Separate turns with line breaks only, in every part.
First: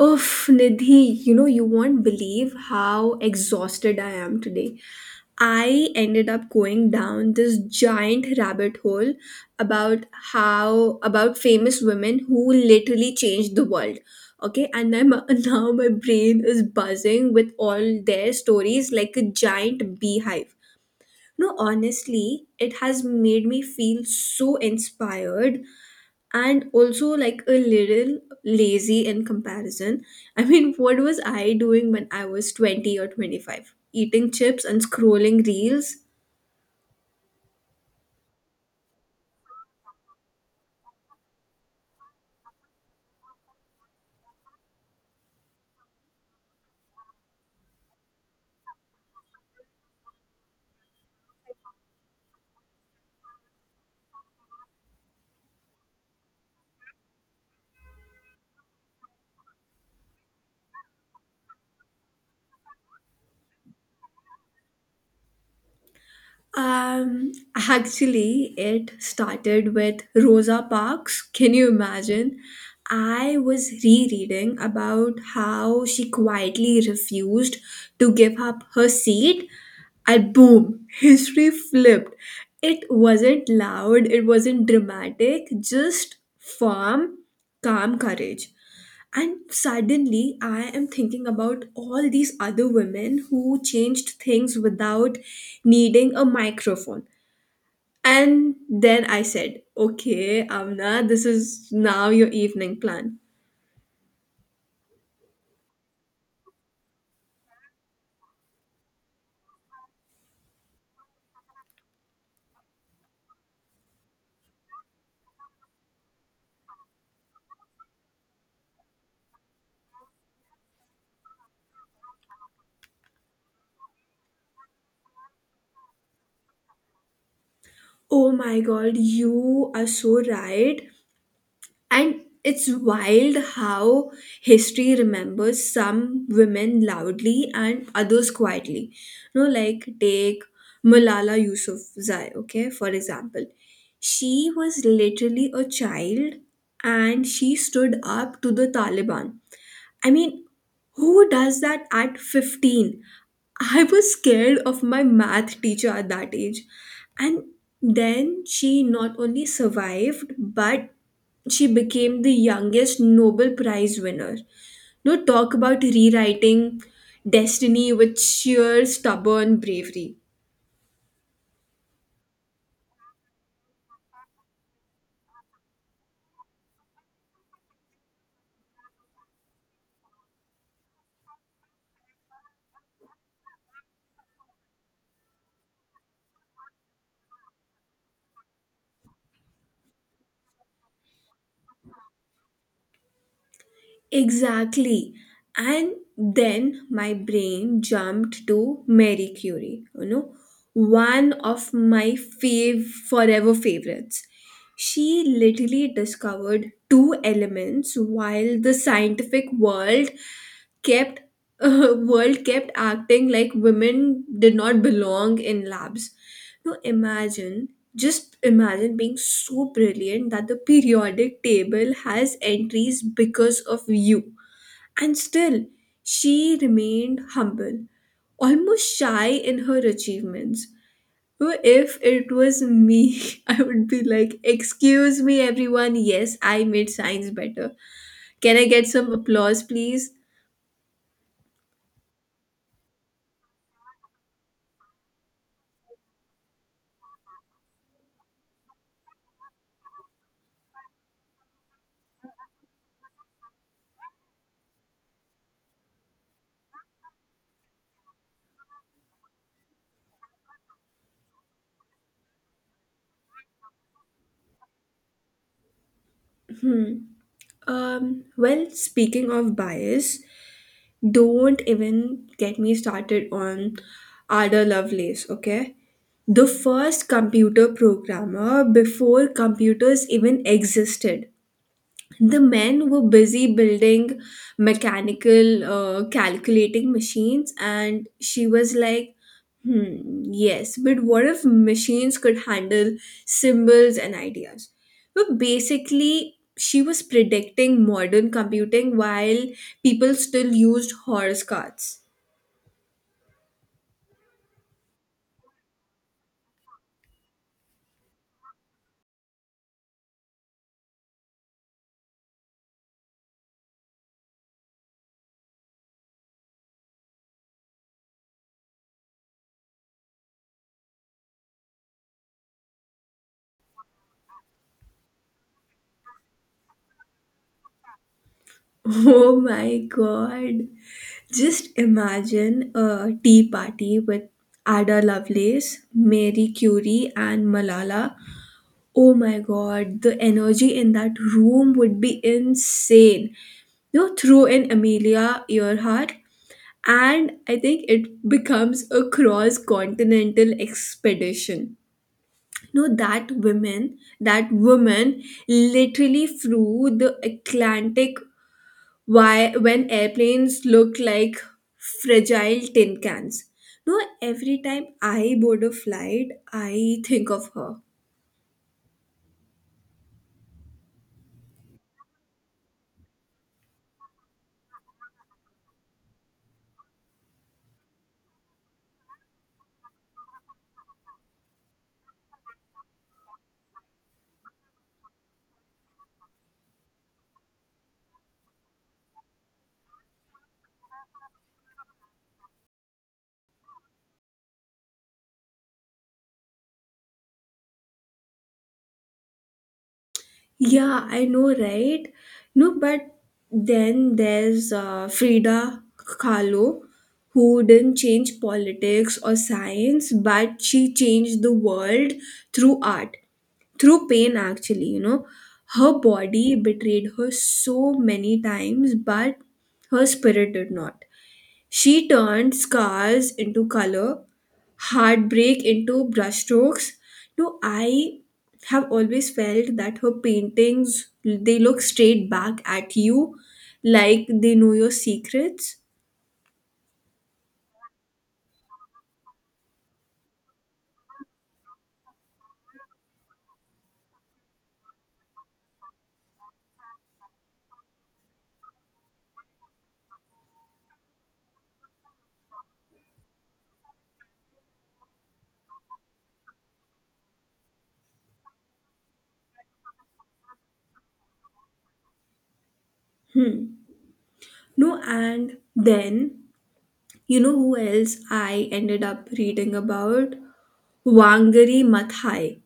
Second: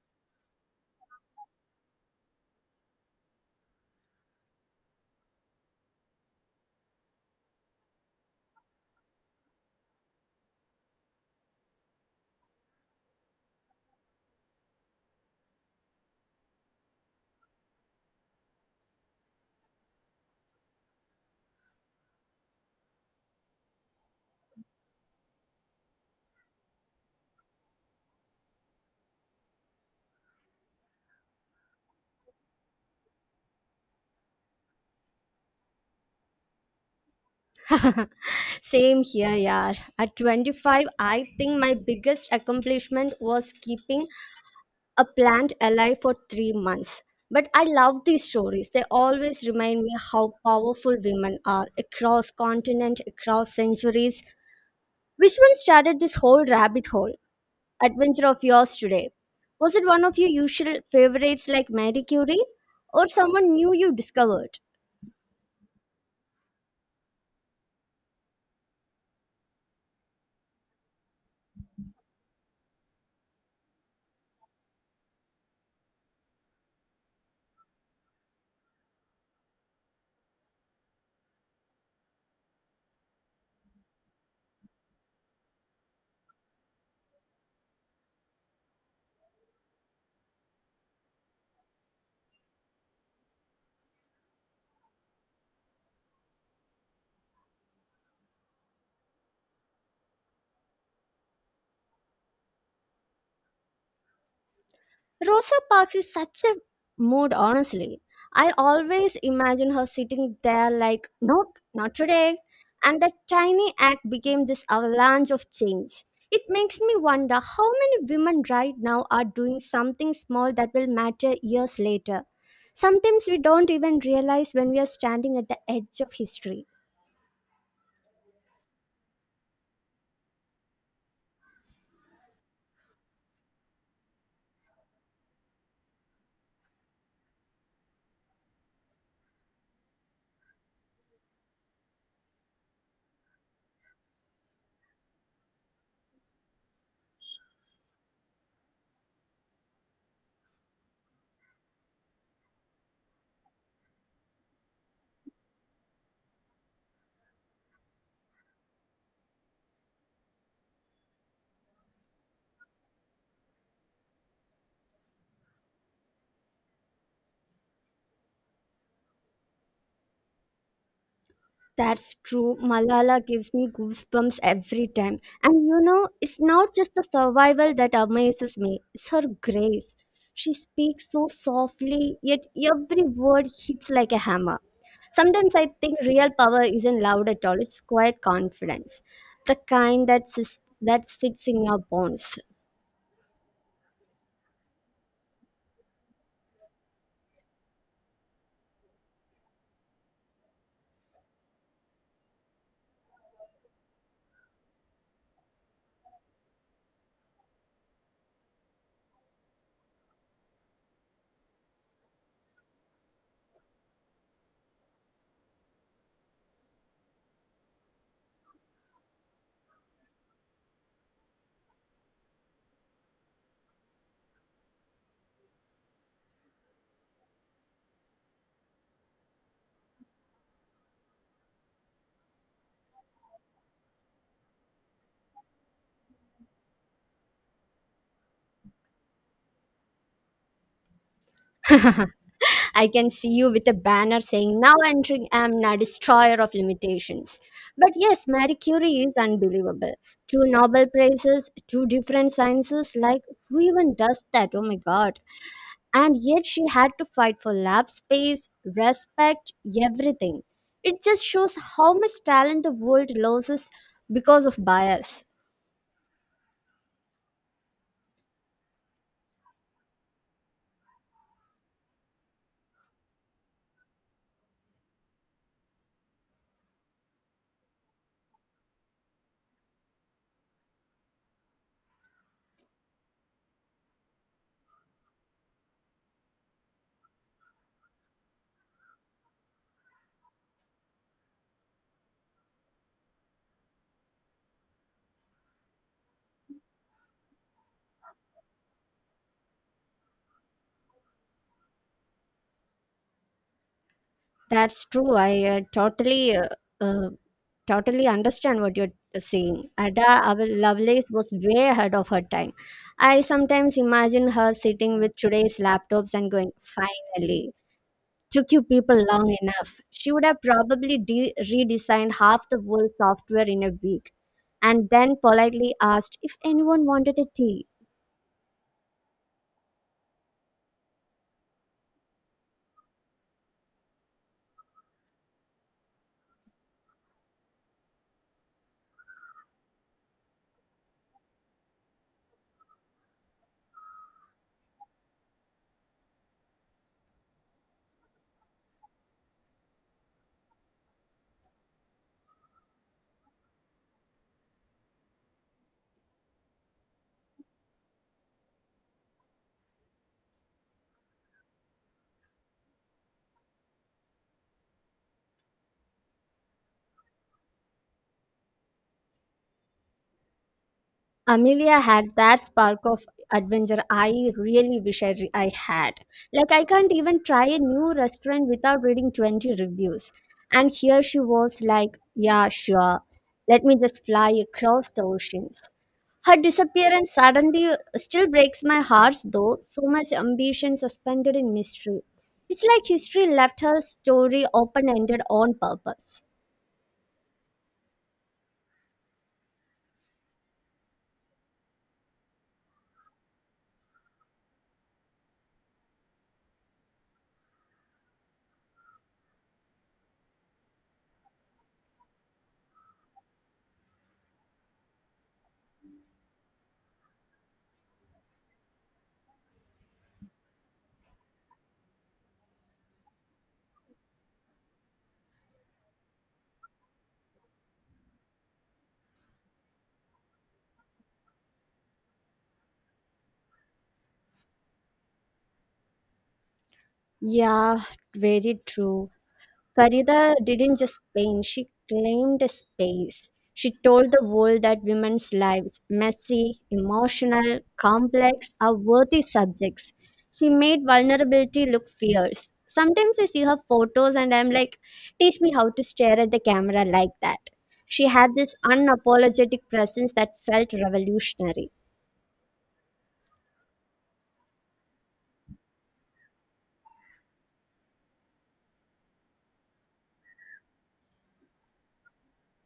Oof, Nidhi, you know, you won't believe how exhausted I am today. I ended up going down this giant rabbit hole about about famous women who literally changed the world. Okay, now my brain is buzzing with all their stories like a giant beehive. No, honestly, it has made me feel so inspired and also like a little lazy in comparison. I mean, what was I doing when I was 20 or 25? Eating chips and scrolling reels?
Same here, yeah. At 25, I think my biggest accomplishment was keeping a plant alive for 3 months. But I love these stories. They always remind me how powerful women are across continent, across centuries. Which one started this whole rabbit hole adventure of yours today? Was it one of your usual favorites like Mary Curie, or someone new you discovered?
Actually, it started with Rosa Parks. Can you imagine? I was rereading about how she quietly refused to give up her seat, and boom, history flipped. It wasn't loud, it wasn't dramatic, just firm, calm courage. And suddenly, I am thinking about all these other women who changed things without needing a microphone. And then I said, okay, Amna, this is now your evening plan.
Rosa Parks is such a mood, honestly. I always imagine her sitting there like, nope, not today. And that tiny act became this avalanche of change. It makes me wonder how many women right now are doing something small that will matter years later. Sometimes we don't even realize when we are standing at the edge of history.
Oh my god, you are so right. And it's wild how history remembers some women loudly and others quietly. You know, like take Malala Yousafzai, okay, for example. She was literally a child and she stood up to the Taliban. I mean, who does that at 15? I was scared of my math teacher at that age. And then she not only survived, but she became the youngest Nobel Prize winner. No, talk about rewriting destiny with sheer stubborn bravery.
That's true. Malala gives me goosebumps every time. And you know, it's not just the survival that amazes me, it's her grace. She speaks so softly, yet every word hits like a hammer. Sometimes I think real power isn't loud at all, it's quiet confidence. The kind that, that sits in your bones.
Exactly. And then my brain jumped to Marie Curie, you know, one of my forever favorites. She literally discovered two elements while the scientific world kept world kept acting like women did not belong in labs. Now imagine, just imagine being so brilliant that the periodic table has entries because of you. And still, she remained humble, almost shy in her achievements. Now, if it was me, I would be like, excuse me, everyone, yes, I made science better. Can I get some applause, please?
I can see you with a banner saying, Now entering Amna, destroyer of limitations. But yes, Marie Curie is unbelievable. Two Nobel Prizes, two different sciences. Like, who even does that? Oh my God. And yet she had to fight for lab space, respect, everything. It just shows how much talent the world loses because of bias.
Hmm. Well, speaking of bias, don't even get me started on Ada Lovelace, okay? The first computer programmer before computers even existed. The men were busy building mechanical calculating machines, and she was like, hmm, yes, but what if machines could handle symbols and ideas? But basically, she was predicting modern computing while people still used horse carts.
That's true. I uh, totally understand what you're saying. Lovelace was way ahead of her time. I sometimes imagine her sitting with today's laptops and going, "Finally, took you people long enough." She would have probably redesigned half the world software in a week, and then politely asked if anyone wanted a tea.
Oh my god, just imagine a tea party with Ada Lovelace, Mary Curie, and Malala. Oh my god, the energy in that room would be insane. You throw in Amelia Earhart, and I think it becomes a cross continental expedition. No, that woman literally flew the Atlantic. Why, when airplanes look like fragile tin cans? No, every time I board a flight, I think of her.
Amelia had that spark of adventure I really wish I had. Like, I can't even try a new restaurant without reading 20 reviews. And here she was like, yeah, sure. Let me just fly across the oceans. Her disappearance suddenly still breaks my heart, though. So much ambition suspended in mystery. It's like history left her story open ended on purpose.
Yeah, I know, right? No, but then there's Frida Kahlo, who didn't change politics or science, but she changed the world through art, through pain, actually. Her body betrayed her so many times, but her spirit did not. She turned scars into color, heartbreak into brushstrokes. No, I have always felt that her paintings, they look straight back at you like they know your secrets.
Yeah, very true. Farida didn't just paint, she claimed a space. She told the world that women's lives, messy, emotional, complex, are worthy subjects. She made vulnerability look fierce. Sometimes I see her photos and I'm like, teach me how to stare at the camera like that. She had this unapologetic presence that felt revolutionary.
No, and then you know who else I ended up reading about? Wangari Maathai.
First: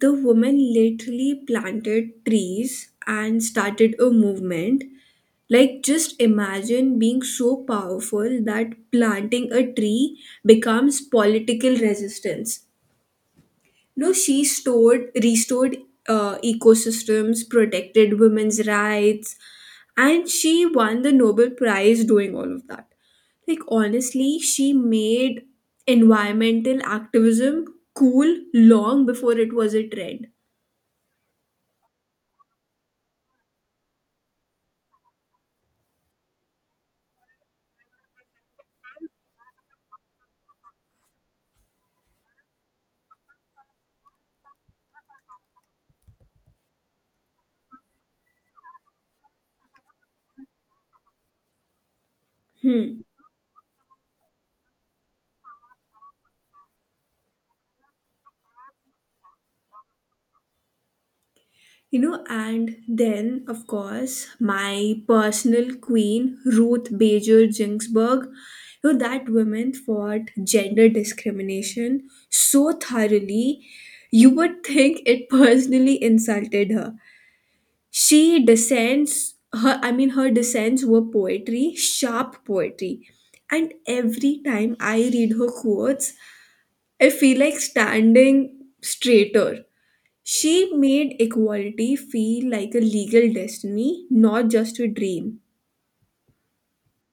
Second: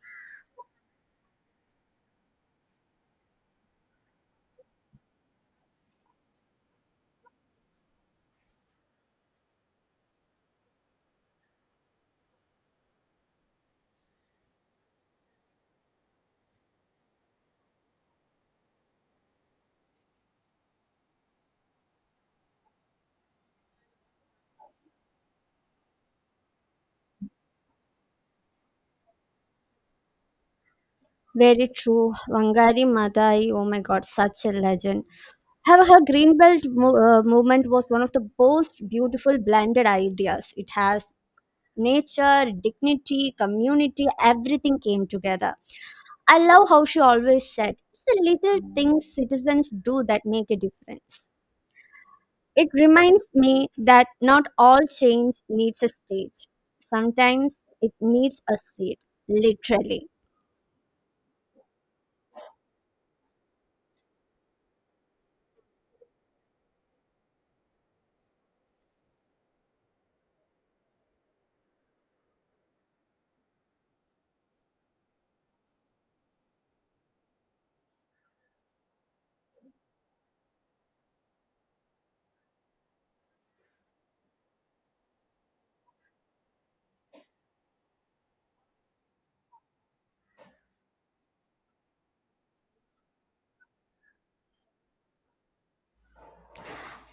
The woman literally planted trees and started a movement. Like, just imagine being so powerful that planting a tree becomes political resistance. No, she restored ecosystems, protected women's rights, and she won the Nobel Prize doing all of that. Like, honestly, she made environmental activism cool long before it was a trend.
Very true. Wangari Maathai, oh my god, such a legend. However, her Greenbelt movement was one of the most beautiful blended ideas. It has nature, dignity, community, everything came together. I love how she always said, it's the little things citizens do that make a difference. It
Hmm.
reminds me that not all change needs a stage. Sometimes it needs a seed, literally.
You know, and then, of course, my personal queen, Ruth Bader Ginsburg, that woman fought gender discrimination so thoroughly, you would think it personally insulted her. I mean, her descents were poetry, sharp poetry. And every time I read her quotes, I feel like standing straighter. She made equality feel like a legal destiny, not just a dream.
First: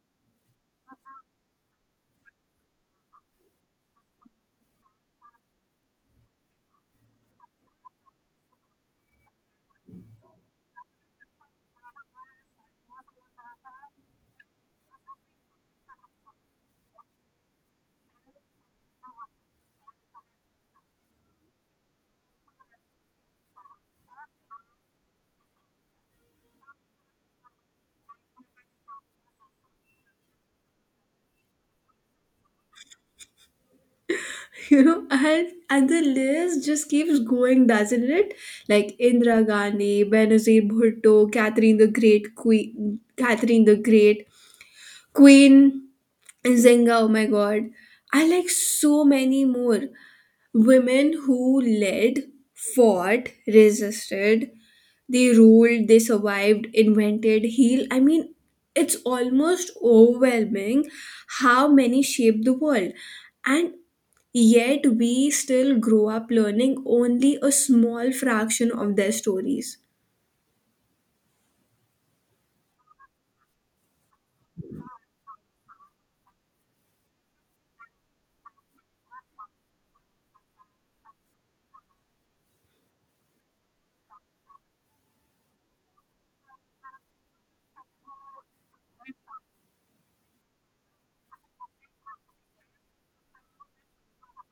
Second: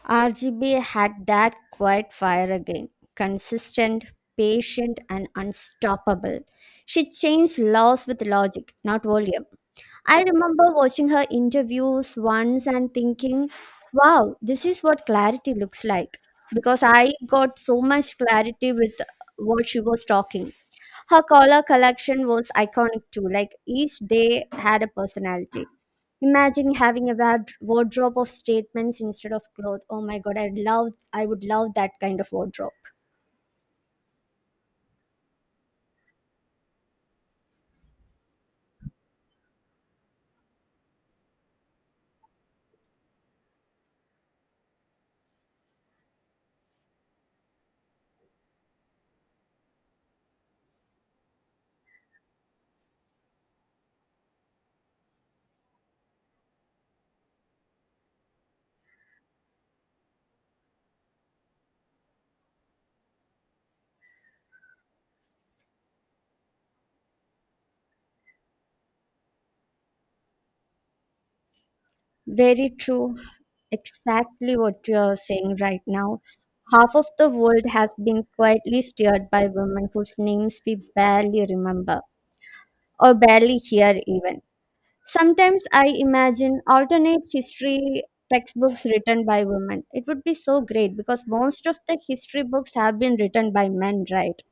RGB had that quiet fire again, consistent, patient, and unstoppable. She changed laws with logic, not volume. I remember watching her interviews once and thinking, wow, this is what clarity looks like. Because I got so much clarity with what she was talking. Her color collection was iconic too, like each day had a personality. Imagine having a wardrobe of statements instead of clothes. Oh my god, I would love that kind of wardrobe.
You know, and the list just keeps going, doesn't it? Like Indira Gandhi, Benazir Bhutto, Catherine the Great, Queen Zenga, oh my god. I like so many more. Women who led, fought, resisted, they ruled, they survived, invented, healed. I mean, it's almost overwhelming how many shaped the world. And yet, we still grow up learning only a small fraction of their stories.
Very true. Exactly what you're saying right now. Half of the world has been quietly steered by women whose names we barely remember or barely hear, even. Sometimes I imagine alternate history textbooks written by women. It would be so great because most of the history books have been written by men, right?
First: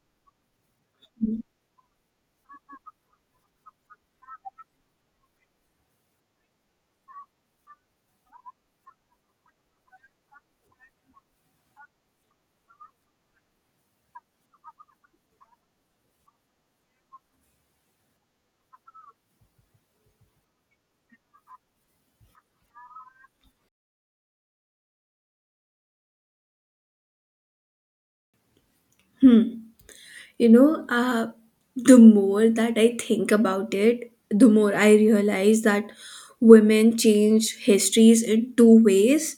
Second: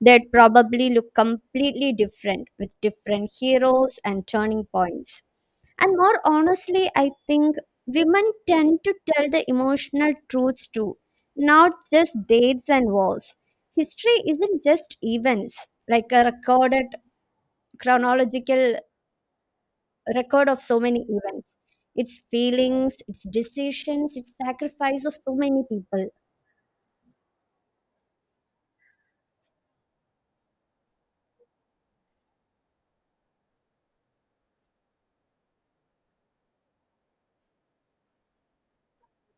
They'd probably look completely different with different heroes and turning points. And more honestly, I think women tend to tell the emotional truths too, not just dates and wars. History isn't just events, like a recorded chronological record of so many events. It's feelings, it's decisions, it's sacrifice of so many people.
Hmm. You know, the more that I think about it, the more I realize that women change histories in two ways.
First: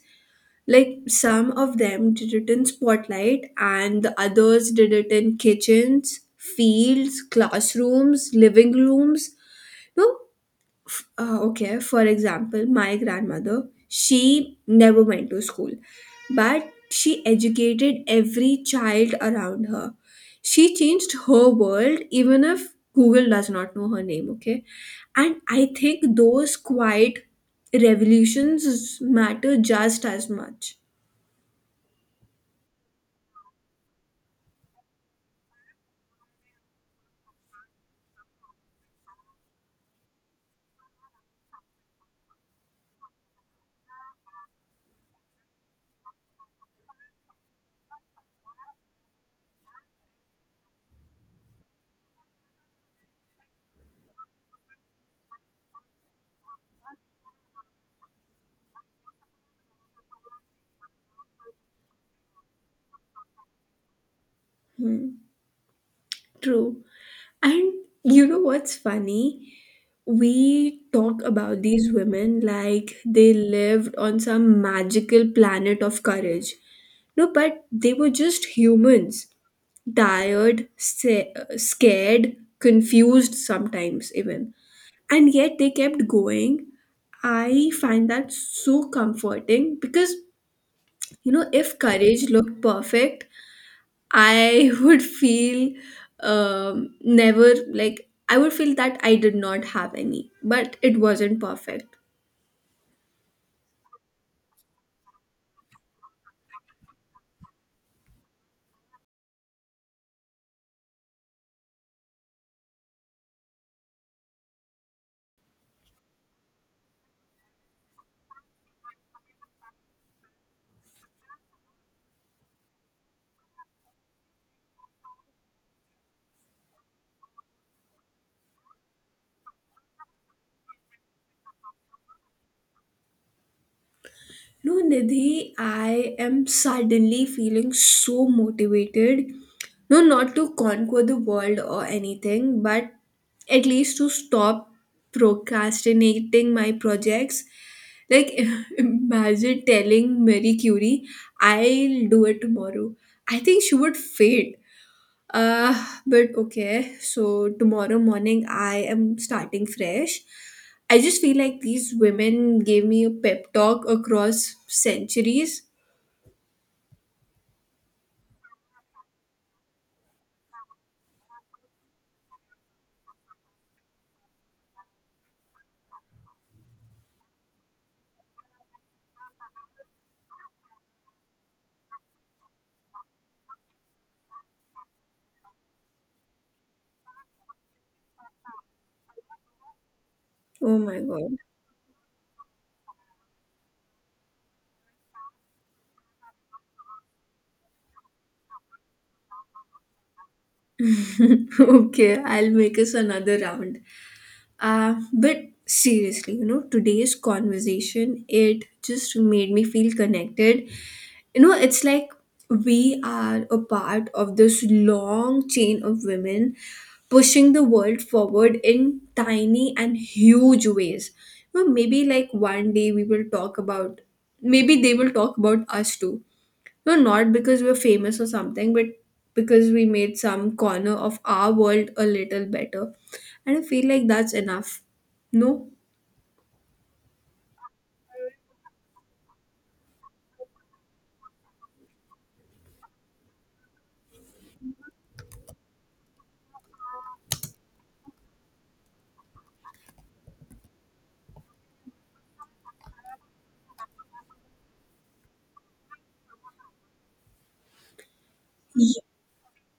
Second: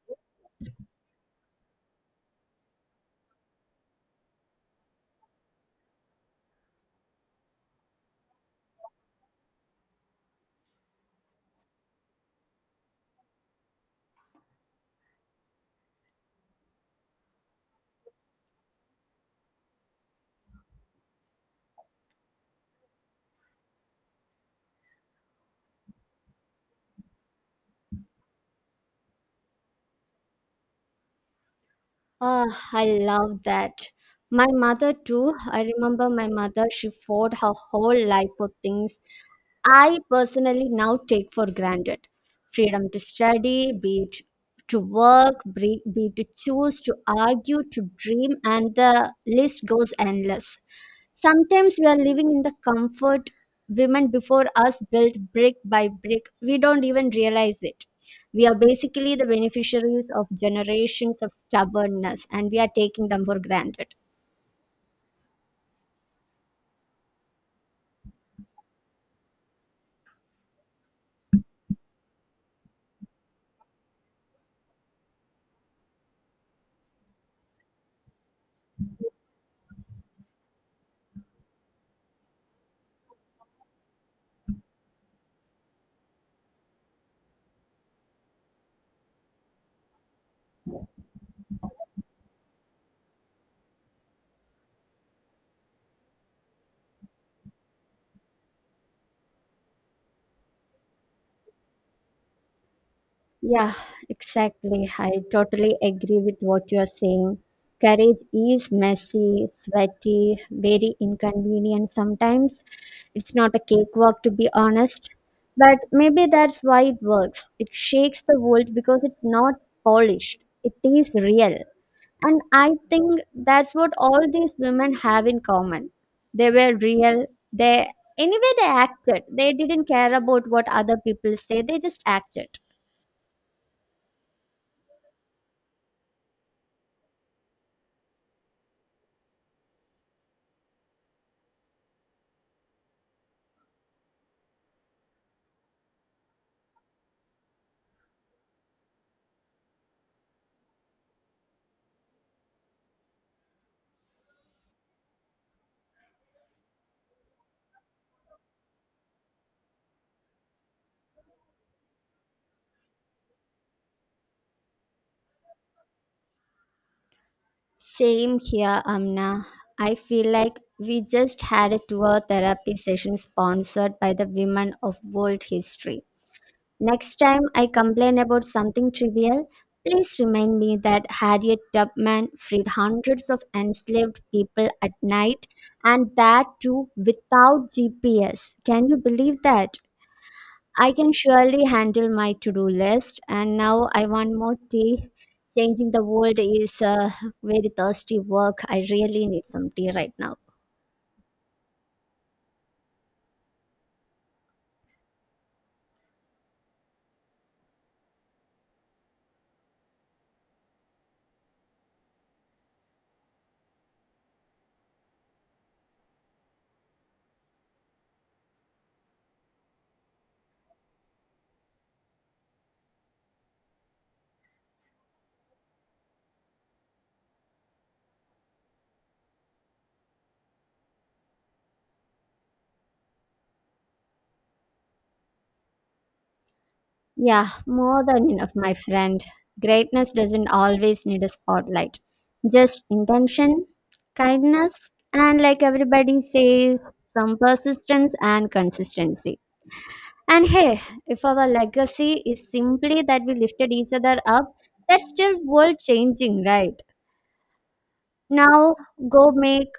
Like some of them did it in spotlight, and the others did it in kitchens, fields, classrooms, living rooms. No, okay. For example, my grandmother, she never went to school, but she educated every child around her. She changed her world, even if Google does not know her name. Okay, and I think those quiet revolutions matter just as much.
Ah, I love that. My mother too. I remember my mother, she fought her whole life for things I personally now take for granted. Freedom to study, be it to work, be it to choose, to argue, to dream, and the list goes endless. Sometimes we are living in the comfort women before us built brick by brick. We don't even realize it. We are basically the beneficiaries of generations of stubbornness and we are taking them for granted.
Hmm. True. And you know what's funny? We talk about these women like they lived on some magical planet of courage. No, but they were just humans, tired, scared, confused sometimes, even. And yet they kept going. I find that so comforting because, you know, if courage looked perfect, I would feel never, like I would feel that I did not have any, but it wasn't perfect.
Yeah, exactly. I totally agree with what you're saying. Courage is messy, sweaty, very inconvenient sometimes. It's not a cakewalk, to be honest. But maybe that's why it works. It shakes the world because it's not polished, it is real. And I think that's what all these women have in common. They were real. They, they acted. They didn't care about what other people say, they just acted.
No, Nidhi, I am suddenly feeling so motivated. No, not to conquer the world or anything, but at least to stop procrastinating my projects. Like, imagine telling Marie Curie, I'll do it tomorrow. I think she would faint. Uh, but okay, so tomorrow morning I am starting fresh. I just feel like these women gave me a pep talk across centuries.
Same here, Amna. I feel like we just had a tour therapy session sponsored by the women of world history. Next time I complain about something trivial, please remind me that Harriet Tubman freed hundreds of enslaved people at night and that too without GPS. Can you believe that?
Oh
I
my
can
god.
surely handle my to do list, and now I want more tea. Changing the world is very thirsty work. I really need some tea right now.
Okay, I'll make us another round. But seriously, you know, today's conversation, it just made me feel connected. You know, it's like we are a part of this long chain of women pushing the world forward in tiny and huge ways. You know, maybe like one day we will talk about, maybe they will talk about us too. No, not because we're famous or something, but because we made some corner of our world a little better. And I feel like that's enough. No?
Yeah, more than enough, my friend. Greatness doesn't always need a spotlight, just intention, kindness, and like everybody says, some persistence and consistency. And hey, if our legacy is simply that we lifted each other up, that's still world changing, right? Now go make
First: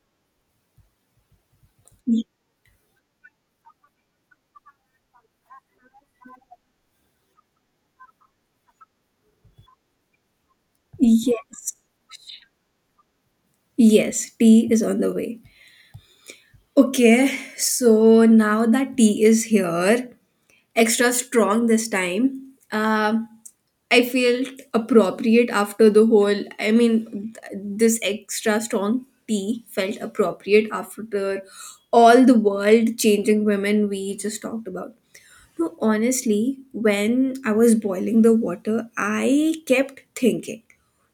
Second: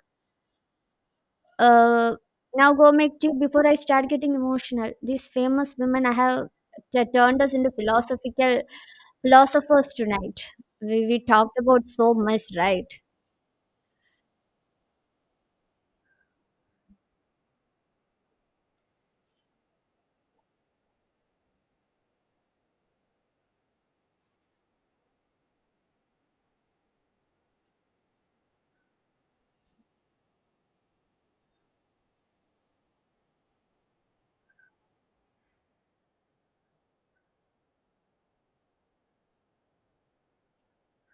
uh now go make tea before I start getting emotional. These famous women I have t- turned us into philosophical philosophers tonight. We talked
Yes.
about so much, right?
Yes, tea is on the way. Okay, so now that tea is here, extra strong this time. I felt appropriate after the whole. I mean, this extra strong tea felt appropriate after all the world changing women we just talked about. No, honestly, when I was boiling the water, I kept thinking,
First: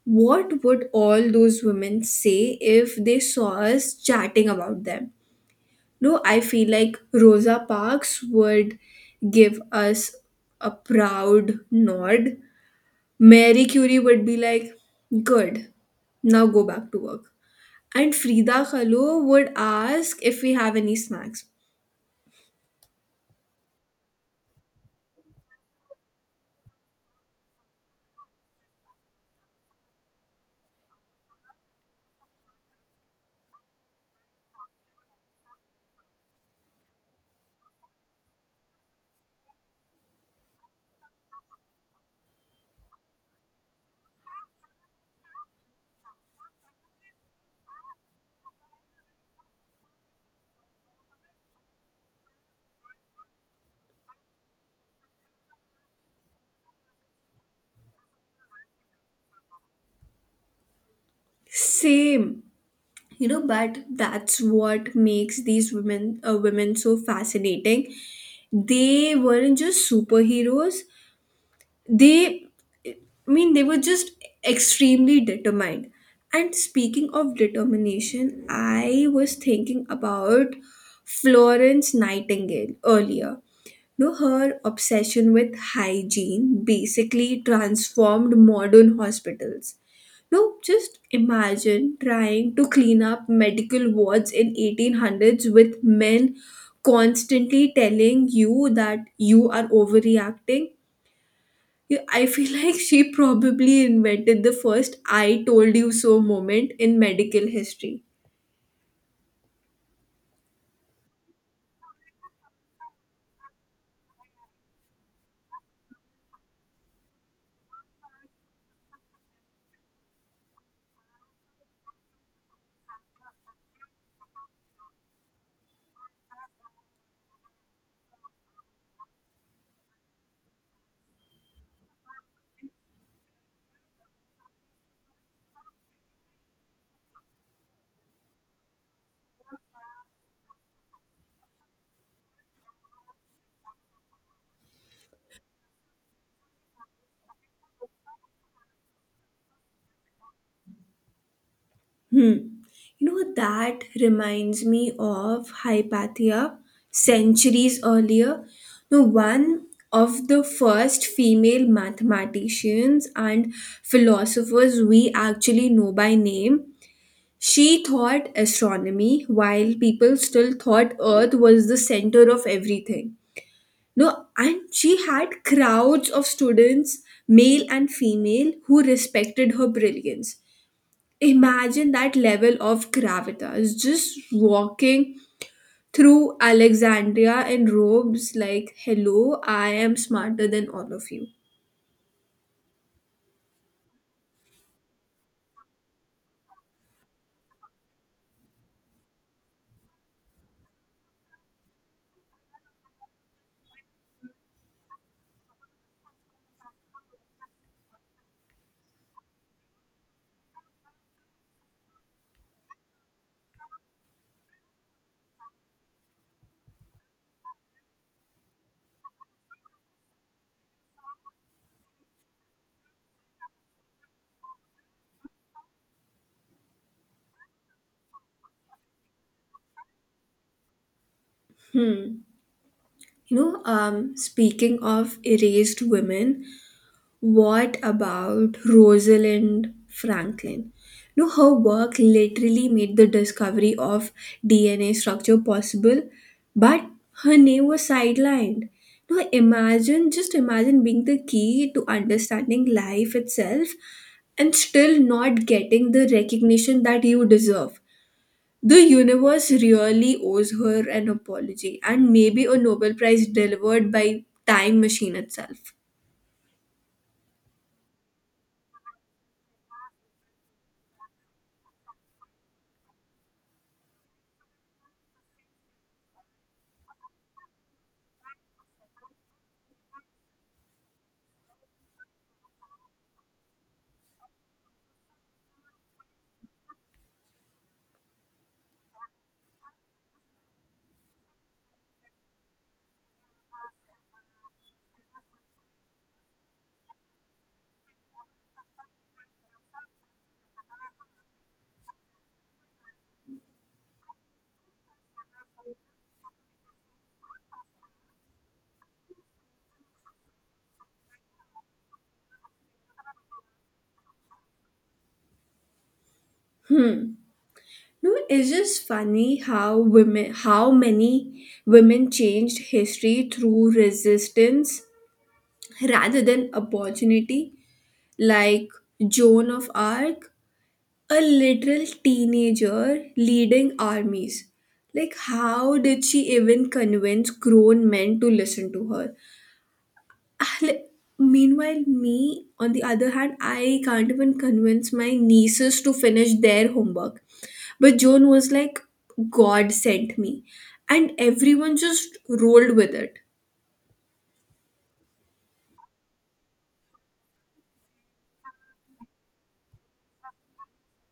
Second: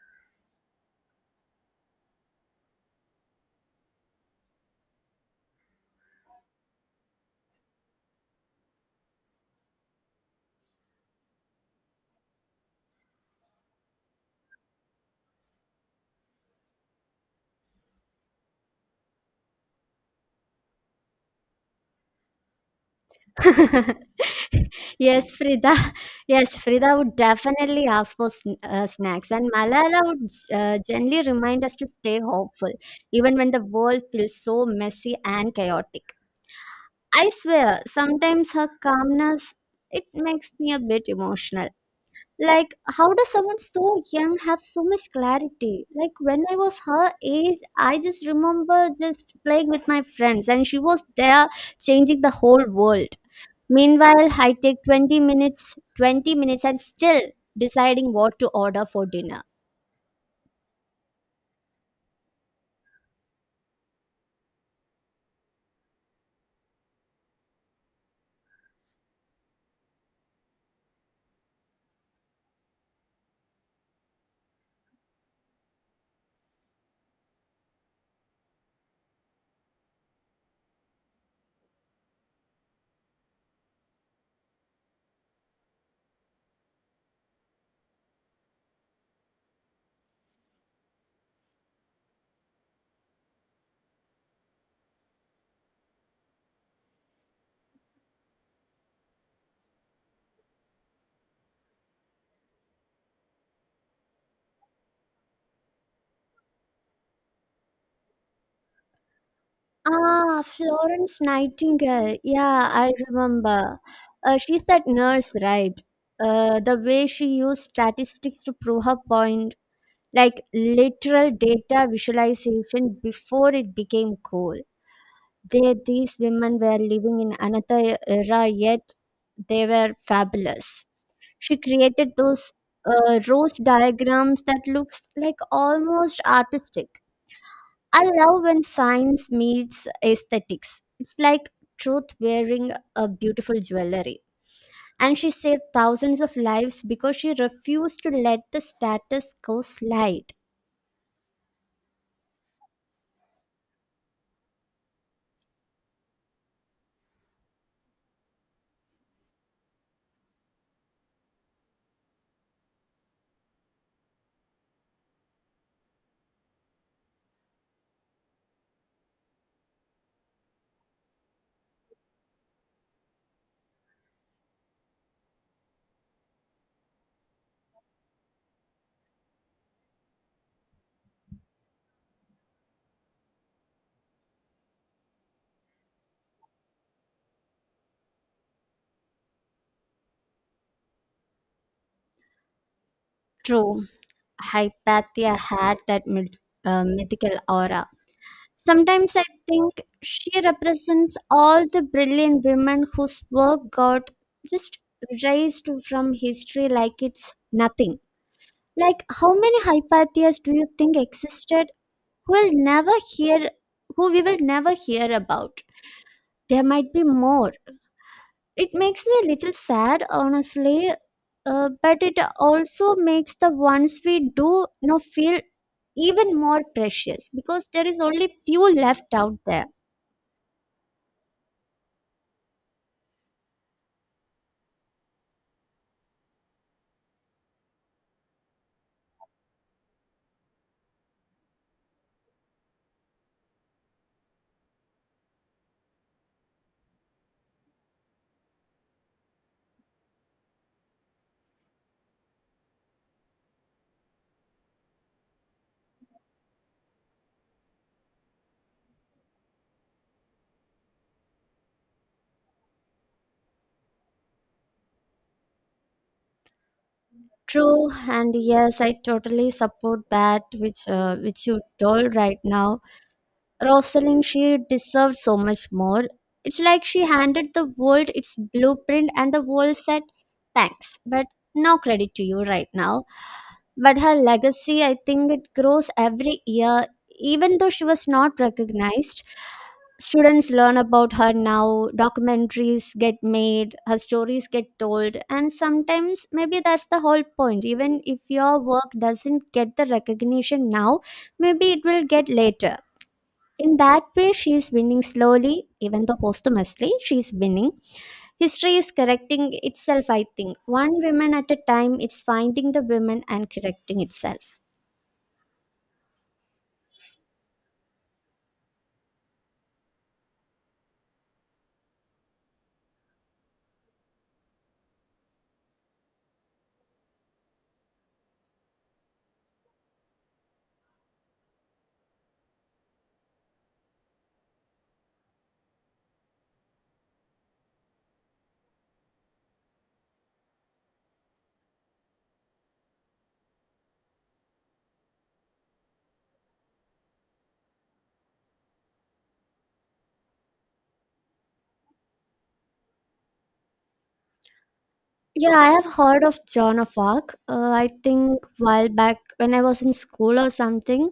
what would all those women say if they saw us chatting about them? No, I feel like Rosa Parks would give us a proud nod. Mary Curie would be like, good, now go back to work. And Frida Kahlo would ask if we have any snacks.
yes, Frida. Yes, Frida would definitely ask for snacks, and Malala would gently remind us to stay hopeful, even when the world feels so messy and chaotic. I swear, sometimes her calmness it makes me a bit emotional. Like, how does someone so young have so much clarity? Like, when I was her age, I just remember just playing with my friends, and she was there changing the whole world. Meanwhile, I take 20 minutes, 20 minutes and still deciding what to order for dinner.
Same, you know, but that's what makes these women so fascinating. They weren't just superheroes, they I mean, they were just extremely determined. And speaking of determination, I was thinking about Florence Nightingale earlier. You know, her obsession with hygiene basically transformed modern hospitals. No, just imagine trying to clean up medical wards in 1800s with men constantly telling you that you are overreacting. Yeah, I feel like she probably invented the first I told you so moment in medical history.
Ah, Florence Nightingale. Yeah, I remember. She's that nurse, right? The way she used statistics to prove her point, like literal data visualization before it became cool. These women were living in another era, yet they were fabulous. She created those rose diagrams that looks like almost artistic. I love when science meets aesthetics. It's like truth wearing a beautiful jewelry. And she saved thousands of lives because she refused to let the status quo slide.
Hmm. You know, that reminds me of Hypatia centuries earlier. No, one of the first female mathematicians and philosophers we actually know by name. She thought astronomy while people still thought Earth was the center of everything. No, and she had crowds of students, male and female, who respected her brilliance. Imagine that level of gravitas just walking through Alexandria in robes like, hello, I am smarter than all of you.
True, Hypatia had that mythical aura. Sometimes I think she represents all the brilliant women whose work got just raised from history like it's nothing. Like, how many Hypathias do you think existed who will never hear, who we will never hear about? There might be more. It makes me a little sad, honestly, but it also makes the ones we do know feel even more precious because there is only few left out there.
You know, speaking of erased women, what about Rosalind Franklin? No, her work literally made the discovery of DNA structure possible, but her name was sidelined. No, imagine, just imagine being the key to understanding life itself and still not getting the recognition that you deserve. The universe really owes her an apology and maybe a Nobel Prize delivered by time machine itself.
True, and yes, I totally support that which you told right now. Rosalind, she deserved so much more. It's like she handed the world its blueprint and the world said, thanks, but no credit to you right now. But her legacy, I think it grows every year. Even though she was not recognized, students learn about her now, documentaries get made, her stories get told, and sometimes maybe that's the whole point. Even if your work doesn't get the recognition now, maybe it will get later. In that way, she is winning slowly, even though posthumously, she is winning. History is correcting itself, I think. One woman at a time, it's finding the women and correcting itself.
Hmm. No, it's just funny how how many women changed history through resistance rather than opportunity. Like Joan of Arc, a literal teenager leading armies. Like, how did she even convince grown men to listen to her? Like, meanwhile, me, on the other hand, I can't even convince my nieces to finish their homework. But Joan was like, God sent me. And everyone just rolled with it.
Yeah, I have heard of Joan of Arc. I think while back when I was in school or something,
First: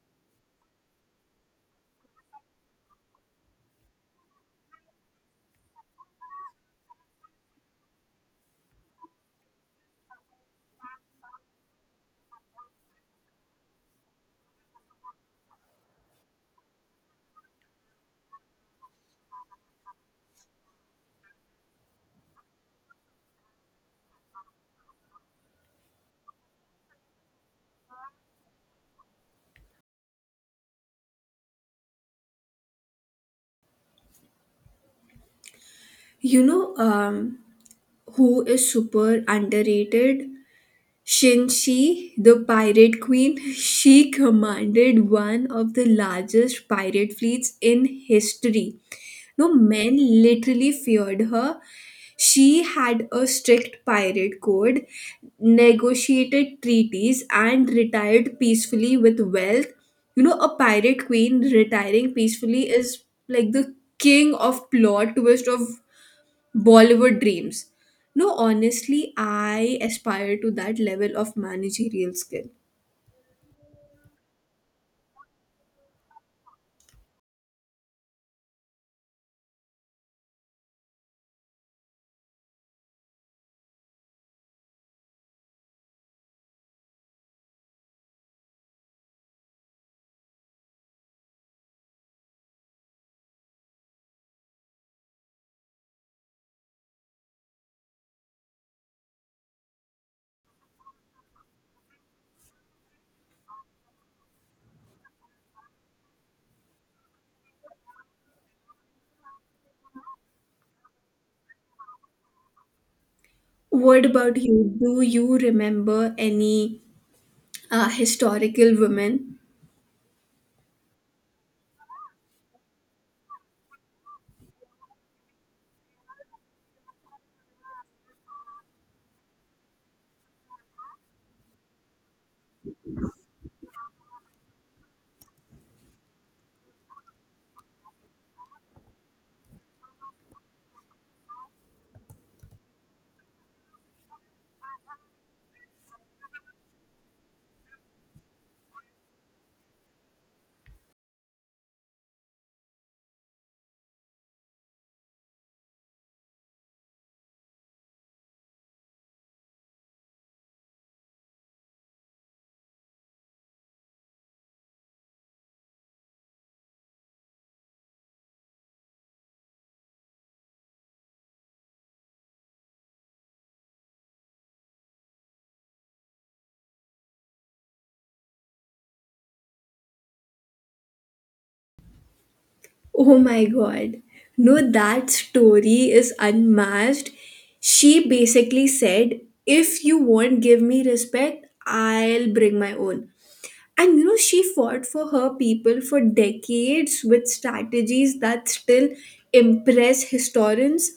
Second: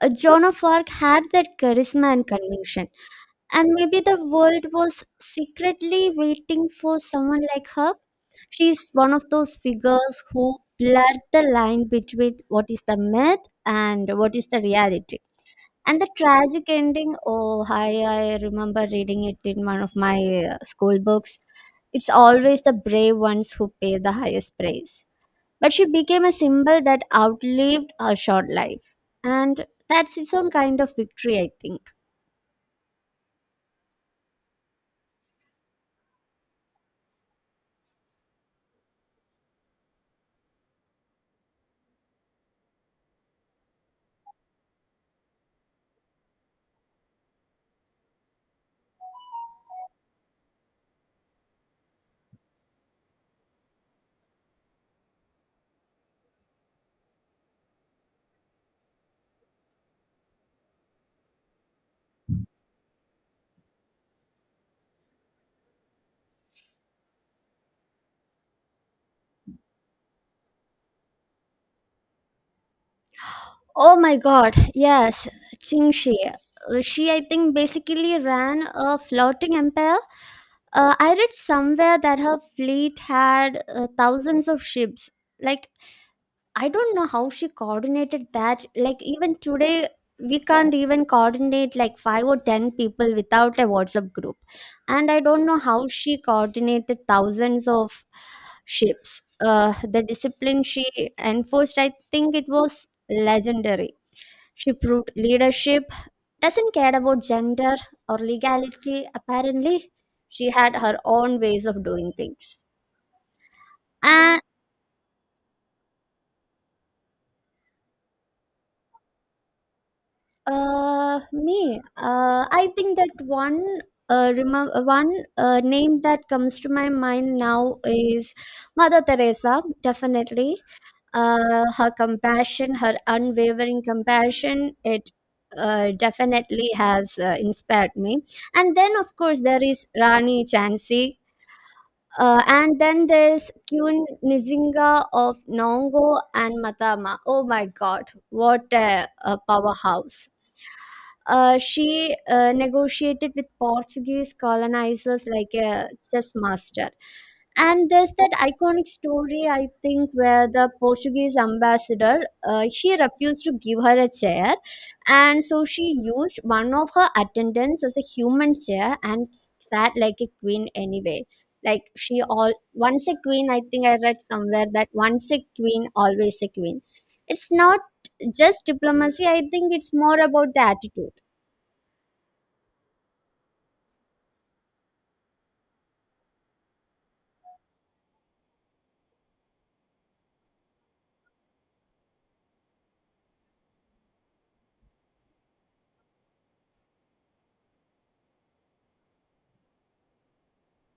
Joan of Arc had that charisma and conviction. And maybe the world was secretly waiting for someone like her. She's one of those figures who blur the line between what is the myth and what is the reality. And the tragic ending, oh, hi, I remember reading it in one of my school books. It's always the brave ones who pay the highest price. But she became a symbol that outlived her short life. And that's its own kind of victory, I think.
You know, who is super underrated? Shinshi, the pirate queen. She commanded one of the largest pirate fleets in history. No, men literally feared her. She had a strict pirate code, negotiated treaties, and retired peacefully with wealth. You know, a pirate queen retiring peacefully is like the king of plot twist of Bollywood dreams. No, honestly, I aspire to that level of managerial skill.
Oh my God, yes, Qin Shi. She, I think, basically ran a floating empire. I read somewhere that her fleet had thousands of ships. Like, I don't know how she coordinated that. Like, even today, we can't even coordinate like five or ten people without a WhatsApp group. And I don't know how she coordinated thousands of ships. The discipline she enforced, I think it was legendary. She proved leadership doesn't care about gender or legality, apparently. She had her own ways of doing things.
What about
And
you? Do you remember any historical women?
I think that one. One name that comes to my mind now is Mother Teresa, definitely. Her compassion, her unwavering compassion, it definitely has inspired me. And then, of course, there is Rani Chansey. And then there's Kyun Nizinga of Nongo and Matama. Oh my god, what a powerhouse! She negotiated with Portuguese colonizers like a chess master. And there's that iconic story, I think, where the Portuguese ambassador she refused to give her a chair, and so she used one of her attendants as a human chair and sat like a queen anyway. Like she all once a queen, I think I read somewhere that once a queen, always a queen. It's not just diplomacy. I think it's more about the attitude.
Oh my god. No, that story is unmatched. She basically said, if you won't give me respect, I'll bring my own. And you know, she fought for her people for decades with strategies that still impress historians.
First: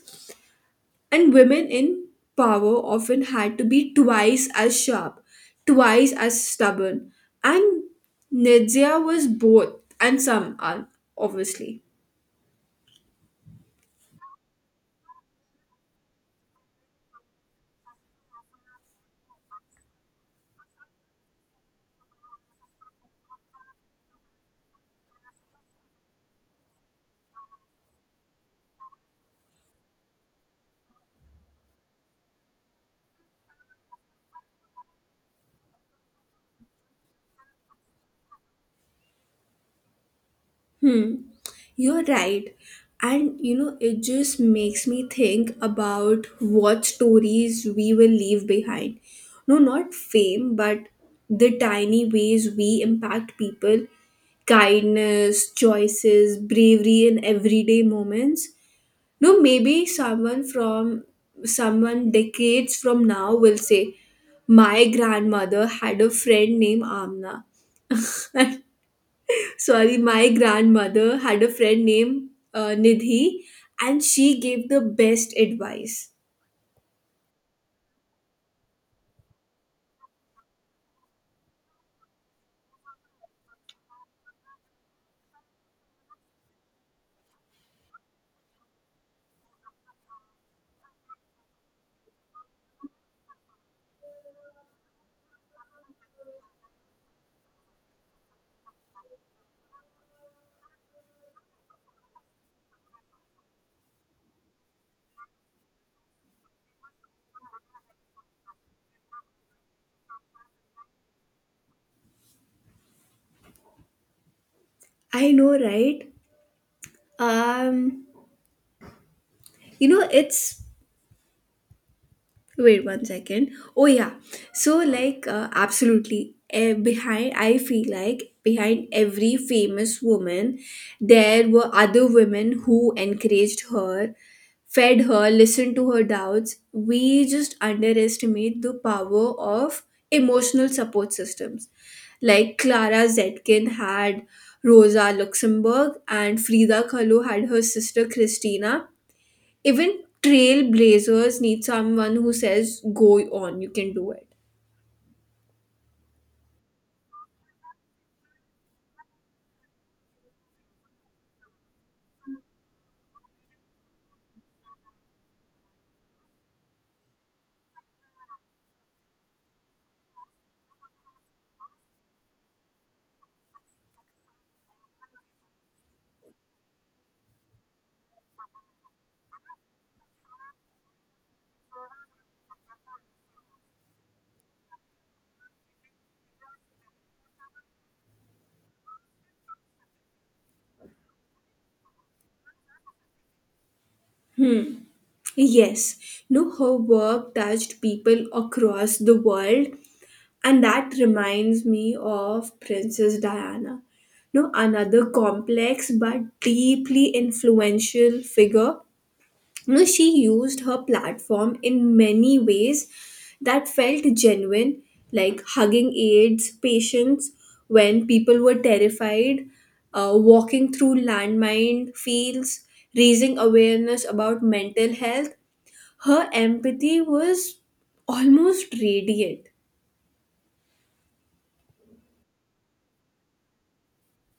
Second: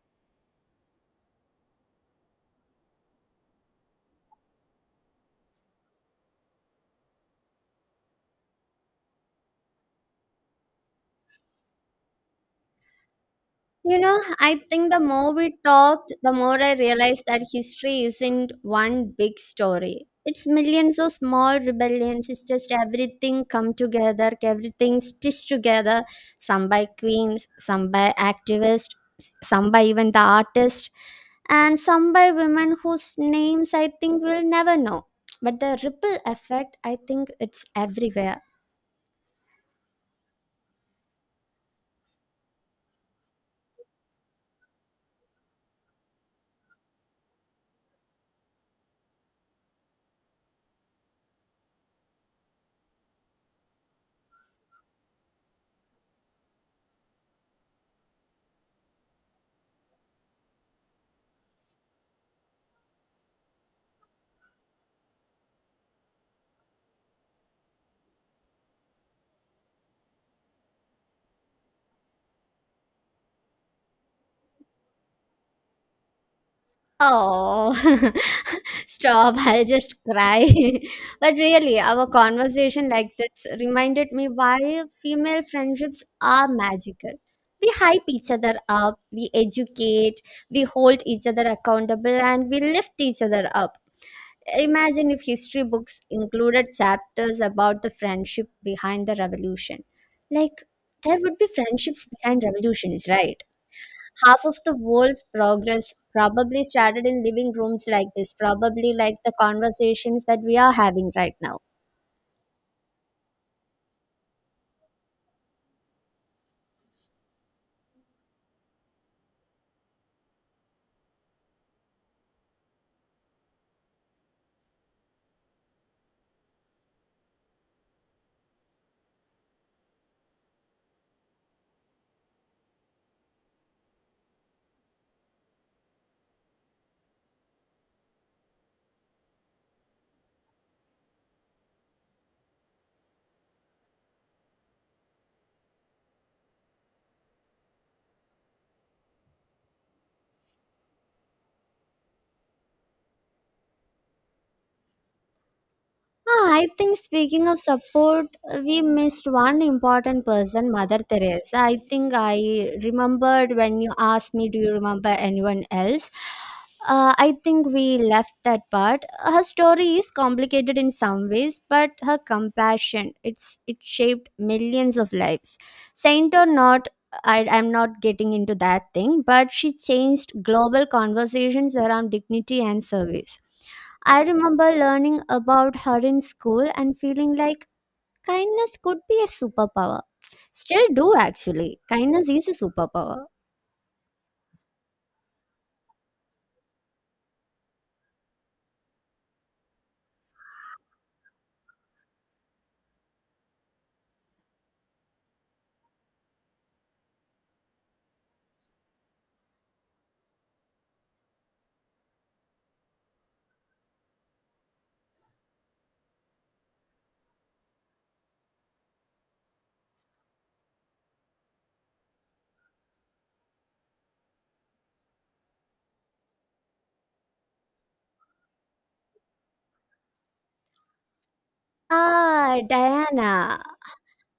And women in power often had to be twice as sharp, twice as stubborn. And Nidzia was both, and some are, obviously.
You know, I think the more we talked, the more I realized that history isn't one big story. It's millions of small rebellions. It's just everything come together, everything stitched together, some by queens, some by activists, some by even the artists, and some by women whose names I think we'll never know. But the ripple effect, I think it's everywhere.
Hmm, you're right. And you know, it just makes me think about what stories we will leave behind. No, not fame, but the tiny ways we impact people: kindness, choices, bravery in everyday moments. No, maybe someone decades from now will say, my grandmother had a friend named Amna. Sorry, my grandmother had a friend named Nidhi, and she gave the best advice.
Oh. Stop, I'll just cry. but really, our conversation like this reminded me why female friendships are magical. We hype each other up, we educate, we hold each other accountable, and we lift each other up. Imagine if history books included chapters about the friendship behind the revolution. Like, there would be friendships behind revolutions, right? Half of the world's progress probably started in living rooms like this, probably like the conversations that we are having right now.
I know, right? Um, you know, it's Wait one second. Oh yeah. So like absolutely, behind I feel like behind every famous woman there were other women who encouraged her, fed her, listened to her doubts. We just underestimate the power of emotional support systems. Like Clara Zetkin had Rosa Luxemburg, and Frida Kahlo had her sister Christina. Even trailblazers need someone who says, go on, you can do it.
Ah, I think speaking of support, we missed one important person, Mother Teresa. I think I remembered when you asked me, Do you remember anyone else? I think we left that part. Her story is complicated in some ways, but her compassion, it shaped millions of lives. Saint or not, I'm not getting into that thing, but she changed global conversations around dignity and service. I remember learning about her in school and feeling like kindness could be a superpower. Still do actually. Kindness is a superpower.
Yes, no, her work touched people across the world, and that reminds me of Princess Diana. No, another complex but deeply influential figure. You know, she used her platform in many ways that felt genuine, like hugging aids patients when people were terrified, walking through landmine fields, raising awareness about mental health. Her empathy was almost radiant.
Ah, Diana.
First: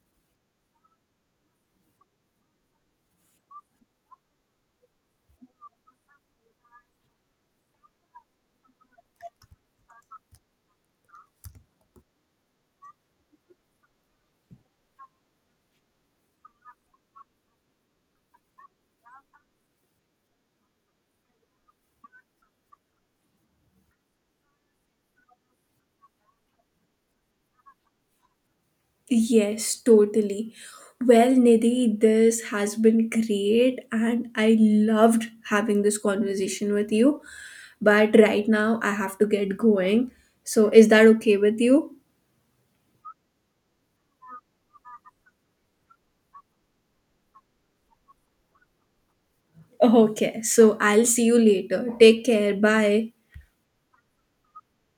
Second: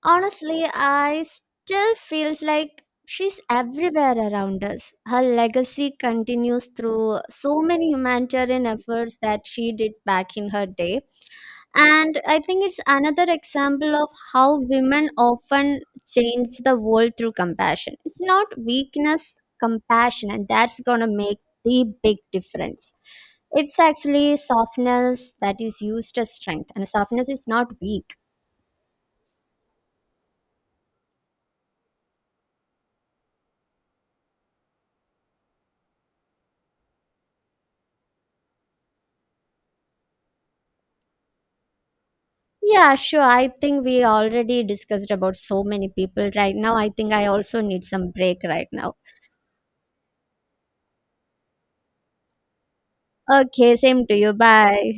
Honestly, I still feels like she's everywhere around us. Her legacy continues through so many humanitarian efforts that she did back in her day. And I think it's another example of how women often change the world through compassion. It's not weakness, compassion, and that's gonna make the big difference. It's actually softness that is used as strength, and softness is not weak.
Yes, totally. Well, Nidhi, this has been great, and I loved having this conversation with you. But right now, I have to get going. So, is that okay with you?
Yeah, sure. I think we already discussed about so many people right now. I think I also need some break right now.
Okay, so I'll see you later. Take care. Bye.
Okay, same to you. Bye.